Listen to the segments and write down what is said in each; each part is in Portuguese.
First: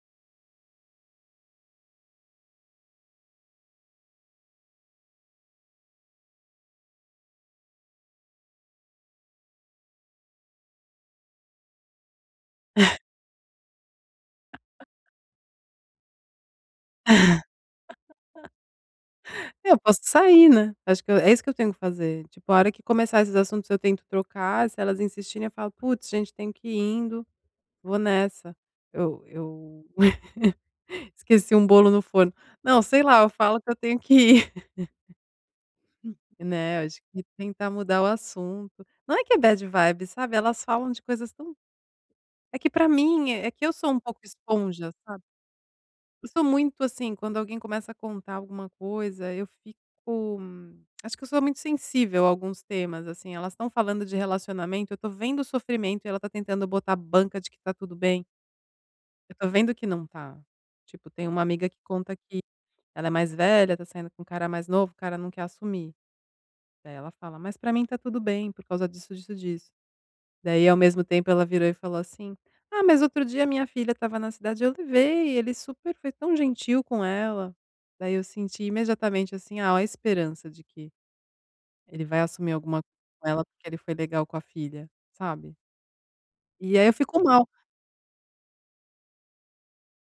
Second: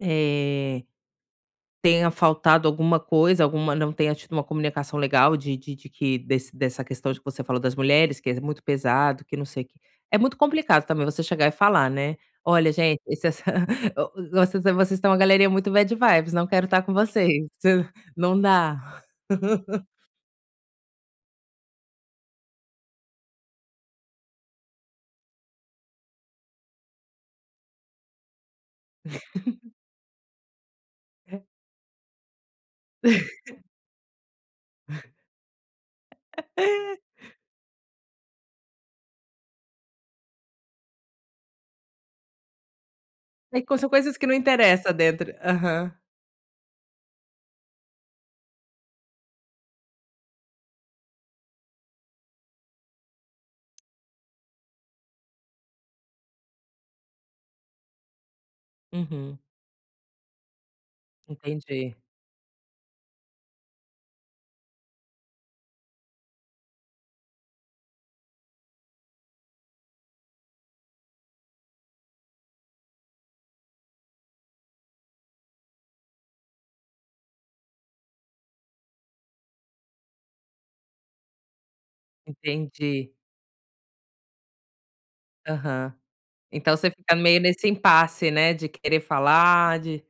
É, tenha faltado alguma coisa, alguma não tenha tido uma comunicação legal de de de que desse dessa questão de que você falou das mulheres, que é muito pesado, que não sei que. É muito complicado, também, você chegar e falar, né: "Olha gente, esse essa ó, vocês vocês estão uma galerinha muito bad vibes não quero estar com vocês, não dá". Eu posso sair, né. Acho que é isso que eu tenho que fazer, tipo, a hora que começar esses assuntos eu tento trocar, se elas insistirem eu falo: "Puts, gente tenho que ir indo, vou nessa, eu eu esqueci um bolo no forno". Não, sei lá, eu falo que eu tenho que ir. Né, acho que tentar mudar o assunto. Não é que é bad vibes, sabe, elas falam de coisas tão é que pra mim é que Tem eu co são sou um coisas pouco que não esponja, interessa sabe? dentro. Aham. Eu sou muito, assim, quando alguém começa a contar alguma coisa, eu fico acho que eu sou muito sensível a alguns temas, assim, elas estão falando de relacionamento, eu tô vendo o sofrimento e ela tá tentando botar banca de que tá tudo bem. Eu Uhum. estou vendo que não está. Tipo, tem uma amiga que Entendi. conta que ela é mais velha, tá saindo com um cara mais novo, o cara não quer assumir. Daí ela fala: "Mas pra mim tá tudo bem, por causa disso, disso, disso". Daí, ao mesmo tempo, ela virou e falou assim: "Ah, mas outro dia a minha filha estava na cidade, eu levei, ele super foi tão gentil com ela". Daí eu senti imediatamente, assim, oh, esperança de que ele vai assumir alguma Entendi. com ela, porque ele foi legal com a filha, sabe? Aham. Então E aí você eu fica fico meio mal. nesse impasse, né, de querer falar, de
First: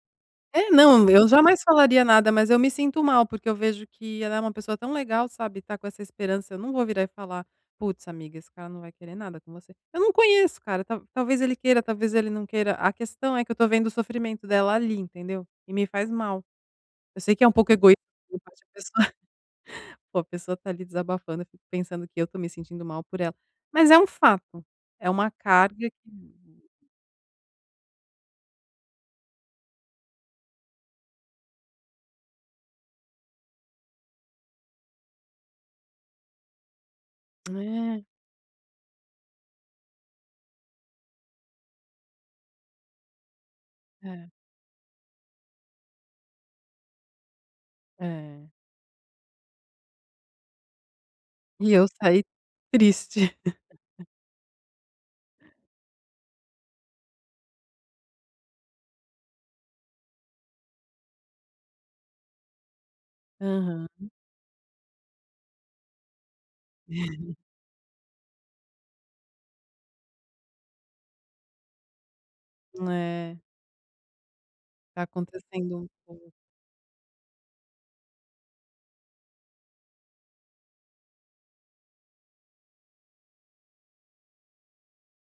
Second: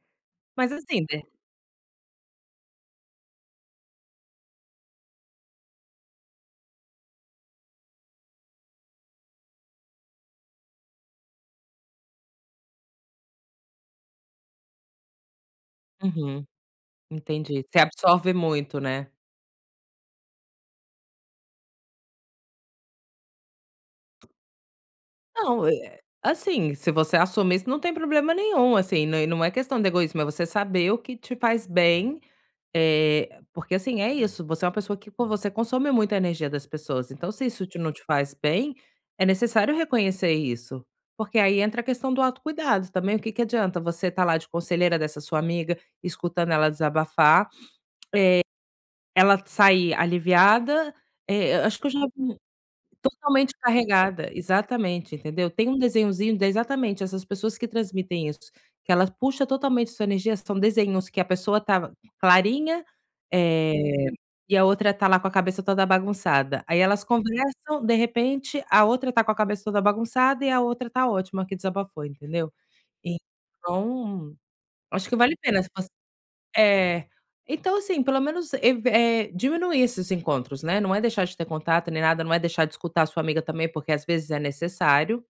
É, mas, assim, não, de eu jamais falaria nada, mas eu me sinto mal, porque eu vejo que ela é uma pessoa tão legal, sabe, e tá com essa esperança, eu não vou virar e falar: "Putz, amiga, esse cara não vai querer nada com você". Eu não conheço o cara, ta talvez ele queira, talvez ele não queira, a questão é que eu estou vendo o sofrimento dela ali, entendeu? E me faz mal. Uhum. Eu sei que é um Entendi, pouco você egoísta da absorve minha parte. muito, Eu sou né? poxa, a pessoa está ali desabafando, eu fico pensando que eu estou me sentindo mal por ela. Mas é um fato, é uma Não, carga eh, que assim, se você assumir isso não tem problema nenhum, assim, não e não é questão de egoísmo, é você saber o que te faz bem, eh, porque, assim, é isso, você é uma pessoa que poxa, você consome muita energia das pessoas, então se isso te não te É. faz bem, é necessário reconhecer isso. Porque aí entra a questão do autocuidado. Também, o que que adianta você estar É. lá de conselheira dessa sua amiga, escutando ela desabafar, É. eh, ela sair aliviada, eh, E acho eu que eu já saí vi triste. totalmente carregada, exatamente, entendeu? Tem um desenhozinho exatamente, essas pessoas que transmitem isso, que ela puxa totalmente sua energia, são desenhos que a pessoa estava clarinha, eh, Aham. e a outra tá lá com a cabeça toda bagunçada. Aí elas conversam, de repente, a outra tá com a cabeça toda bagunçada e a outra tá ótima que desabafou, entendeu? É. Então, Tá acho que vale a pena se acontecendo um você pouco. é. Então, assim, menos, ev eh, diminuir esses encontros, né, não é deixar de ter contato nem nada, não é deixar de escutar a sua amiga também, porque às vezes é necessário.